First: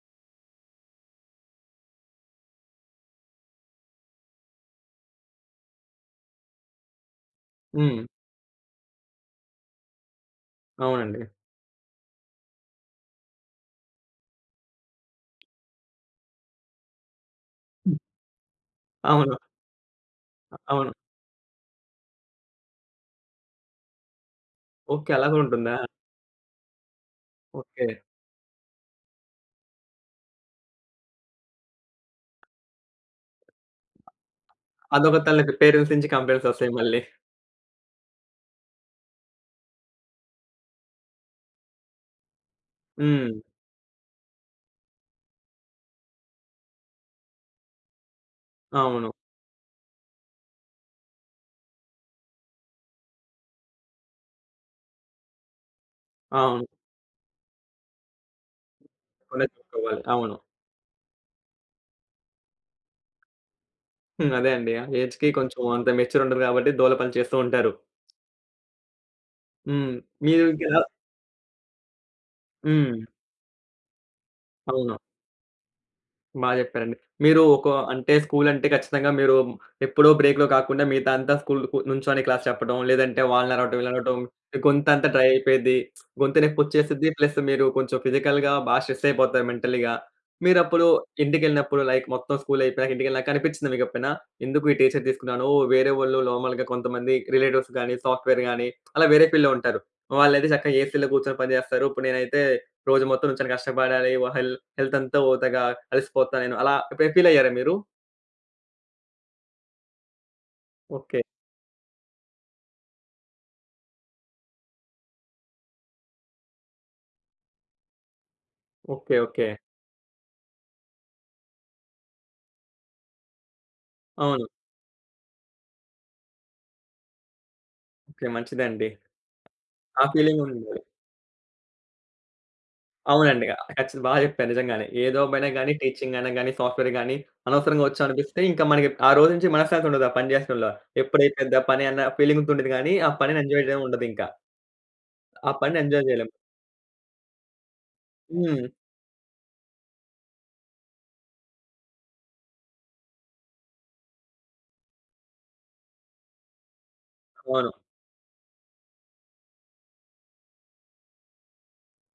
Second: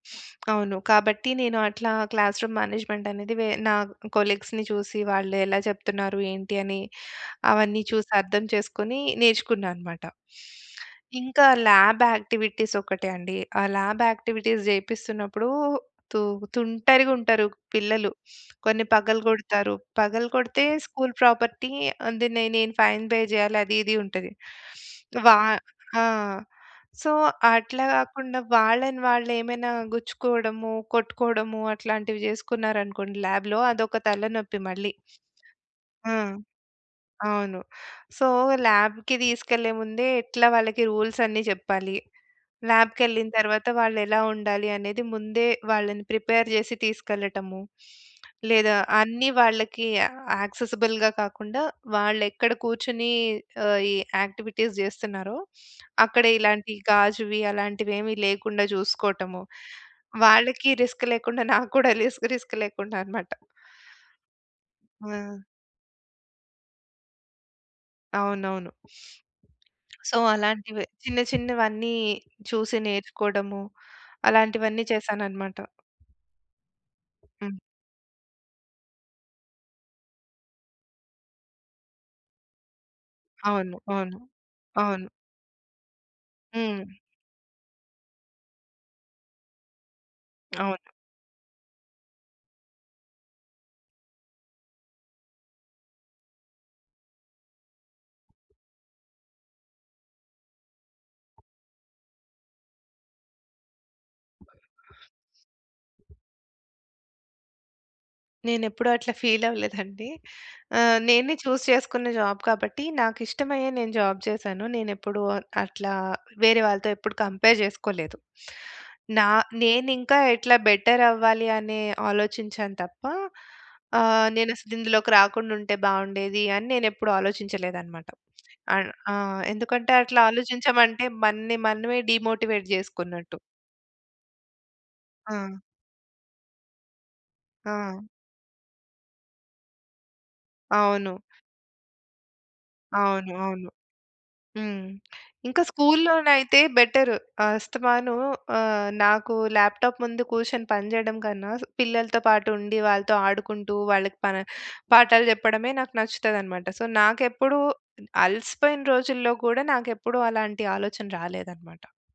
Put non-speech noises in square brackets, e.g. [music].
[sniffs] అవును. కాబట్టి నేను అట్లా క్లాస్ రూమ్ మేనేజ్‌మెంట్ అనేది వె నా కొలీగ్స్‌ని చూసి వాళ్ళు ఎలా చెప్తున్నారు, ఏంటి అని, అవన్నీ హ్మ్. చూసి అర్థం చేసుకొని నేర్చుకున్నా అన్నమాట. అవునండి. ఇంకా ల్యాబ్ యాక్టివిటీస్ ఒకటే అండి. ఆ ల్యాబ్‌ యాక్టివిటీస్ జేపిస్తున్నప్పుడు, తు తుంటరిగా ఉంటరు హ్మ్. పిల్లలు. [sniffs] కొన్ని అవును. పగలగొడతారు. అ పగలగొడితే అవును. స్కూల్ ప్రాపర్టీ అది నే నేను ఫైన్ పే జేయాలి అది, ఇది ఉంటది. ఓకే. అలా వా గూడ ఉంటుందా? ఆ! సో, అట్లా ఓకే. గాకుండా వాళ్ళని వాళ్ళేమైనా గుచ్చుకోవడము, కొట్టుకోవడము అట్లాంటివి జేసుకున్నారనుకోండి లాబ్‌లో అదొక తలనొప్పి మళ్ళీ. అదొక తలకి పేరెంట్స్ నుంచి ఆ! కంప్లెయింట్స్ ఒస్తాయి మళ్ళి. అవును. సో, ల్యాబ్‌కి దీసుకెళ్ళే ముందే ఎట్లా వాళ్ళకి రూల్స్ అన్నీ జెప్పాలి. ల్యాబ్‌కెళ్ళిన హ్మ్. తర్వాత, వాళ్ళెలా ఉండాలి అనేది ముందే వాళ్ళని ప్రిపేర్ జేసి తీసుకెళ్లటము. లేదా అవును. అన్ని వాళ్ళకి యాక్సెసిబుల్‌గా కాకుండా, వాళ్ళెక్కడ కూర్చొని ఆహ్, ఈ యాక్టివిటీస్ జేస్తున్నారో అక్కడ అవును. ఇలాంటి గాజువి అలాంటివేమి లేకుండా జూసుకోవటము, మనమే చూసుకోవాలి. అవును. వాళ్ళకి రిస్క్ లేకుండా, నాకు కూడా రిస్క్ రిస్క్ లేకుండా అన్నమాట. [chuckles] అదే! అండి. ఆ ఏజ్‌కి ఆ! కొంచెం అంత మెచ్యూర్ ఉండదు కాబట్టి దూల పని చేస్తూ ఉంటారు. అవునవును. హ్మ్. [sniffs] సో, మీరు ఇంకెలా అలాంటివే చిన్న, చిన్నవన్ని చూసి హ్మ్. నేర్చుకోవడము అలాంటివన్నీ అవును. చేశానన్నమాట. బా జెప్పారండి. మీరు హ్మ్. ఒక అంటే స్కూల్ అంటే ఖచ్చితంగా మీరు, ఎప్పుడో బ్రేక్‌లో కాకుండా మిగతా అంతా స్కూల్‌కు నుంచొని క్లాస్ చెప్పడం, లేదంటే వాళ్ళని అవును. అరవడం అవును. వీళ్ళనరవటం అవును. గొంతంతా డ్రై అయిపోద్ది. గొంతు నొప్పి హ్మ్. ఒచ్చేసిద్ది ప్లస్ మీరు కొంచెం ఫిజికల్‌గా బా స్ట్రెస్ అయిపోతారు మెంటల్‌గా. మీరప్పుడు అవును. ఇంటికెళ్ళినప్పుడు లైక్ మొత్తం స్కూల్ అయిపోయాక ఇంటికెళ్ళినాక అనిపించిందా మీకు ఎప్పుడైనా? ఎందుకు ఈ టీచర్ తీసుకున్నాను, వేరే వాళ్ళు నార్మల్‌గా కొంతమంది రిలేటివ్స్ గానీ సాఫ్ట్‌వేర్ గాని అలా వేరే ఫీల్డ్‌లో ఉంటారు. వాళ్ళయితే చక్కగా ఏసీ‌లో గూర్చొని పని జేస్తారు. ఇప్పుడు నేనైతే రోజు మొత్తం నించొని కష్టపడాలి వా హెల్ హెల్త్ అంతా వోతదిగా అలిసిపోతా నేను అలా ఎప్పుడైనా ఫీల్ అయ్యారా మీరు? నేనేప్పుడూ అట్ల ఫీల్ అవ్వలేదండి. ఆహ్, ఓకే. నేనే చూస్ చేసుకున్న జాబ్ కాబట్టి, నాకిష్టమయ్యే నేను జాబ్ చేసాను. నేనేప్పుడూ అట్లా, వేరే వాళ్ళతో ఎప్పుడు కంపేర్ జేసుకోలేదు. ఓకే. నా ఓకే. నేనింకా ఎట్లా బెటర్ అవ్వాలి అనే ఆలోచించాను తప్ప ఆహ్, అవును. నేనసలు ఇందులోకి రాకుండుంటే బావుండేది, అని నేనేప్పుడూ ఆలోచించలేదన్నమాట. ఓకే. మంచిదండి. అన్ ఆహ్, ఎందుకంటే ఆ అట్లా ఫీలింగ్ గూడ ఉండాలి. ఆలోచించామంటే, మన్ని మనమే డీమోటివేట్ జేసుకున్నట్టు. అవునండి. ఆహ్, కచ్చితం బా జెప్పారు నిజంగానే. ఏ జాబ్ అయినా ఆ! గాని, టీచింగ్ అయిన గాని, సాఫ్ట్‌వేర్ గాని, అనవసరంగా ఆ! ఒచ్చామనిపిస్తే ఇంకా మనకి ఆ రోజు నుంచి మనశ్శాంతి ఉండదు ఆ పని చేసటం‌లో. అవును. ఎప్పుడైపోద్దా పని అన్న ఫీలింగ్‌తో ఉంటది గాని, ఆ అవును. పనిని ఎంజాయ్ అవును. చేయడం ఉండదింకా. హ్మ్. ఆ! ఇంకా పనిని ఎంజాయ్ జేయలేం. స్కూల్‌లోనయితే బెటర్. అస్తమానం హ్మ్. ఆహ్, నాకు ల్యాప్‌టాప్ ముందు కూర్చొని పని జేయడం కన్నా, స్ పిల్లలతో పాటు ఉండి వాళ్ళతో ఆడుకుంటూ, వాళ్ళకి పన పాఠాలు జెప్పడమే నాకు నచ్చుతదన్నమాట. సో, నాకెప్పుడూ అవును. అలసిపోయిన రోజుల్లో గూడా, నాకెప్పుడూ అలాంటి ఆలోచన రాలేదన్నమాట.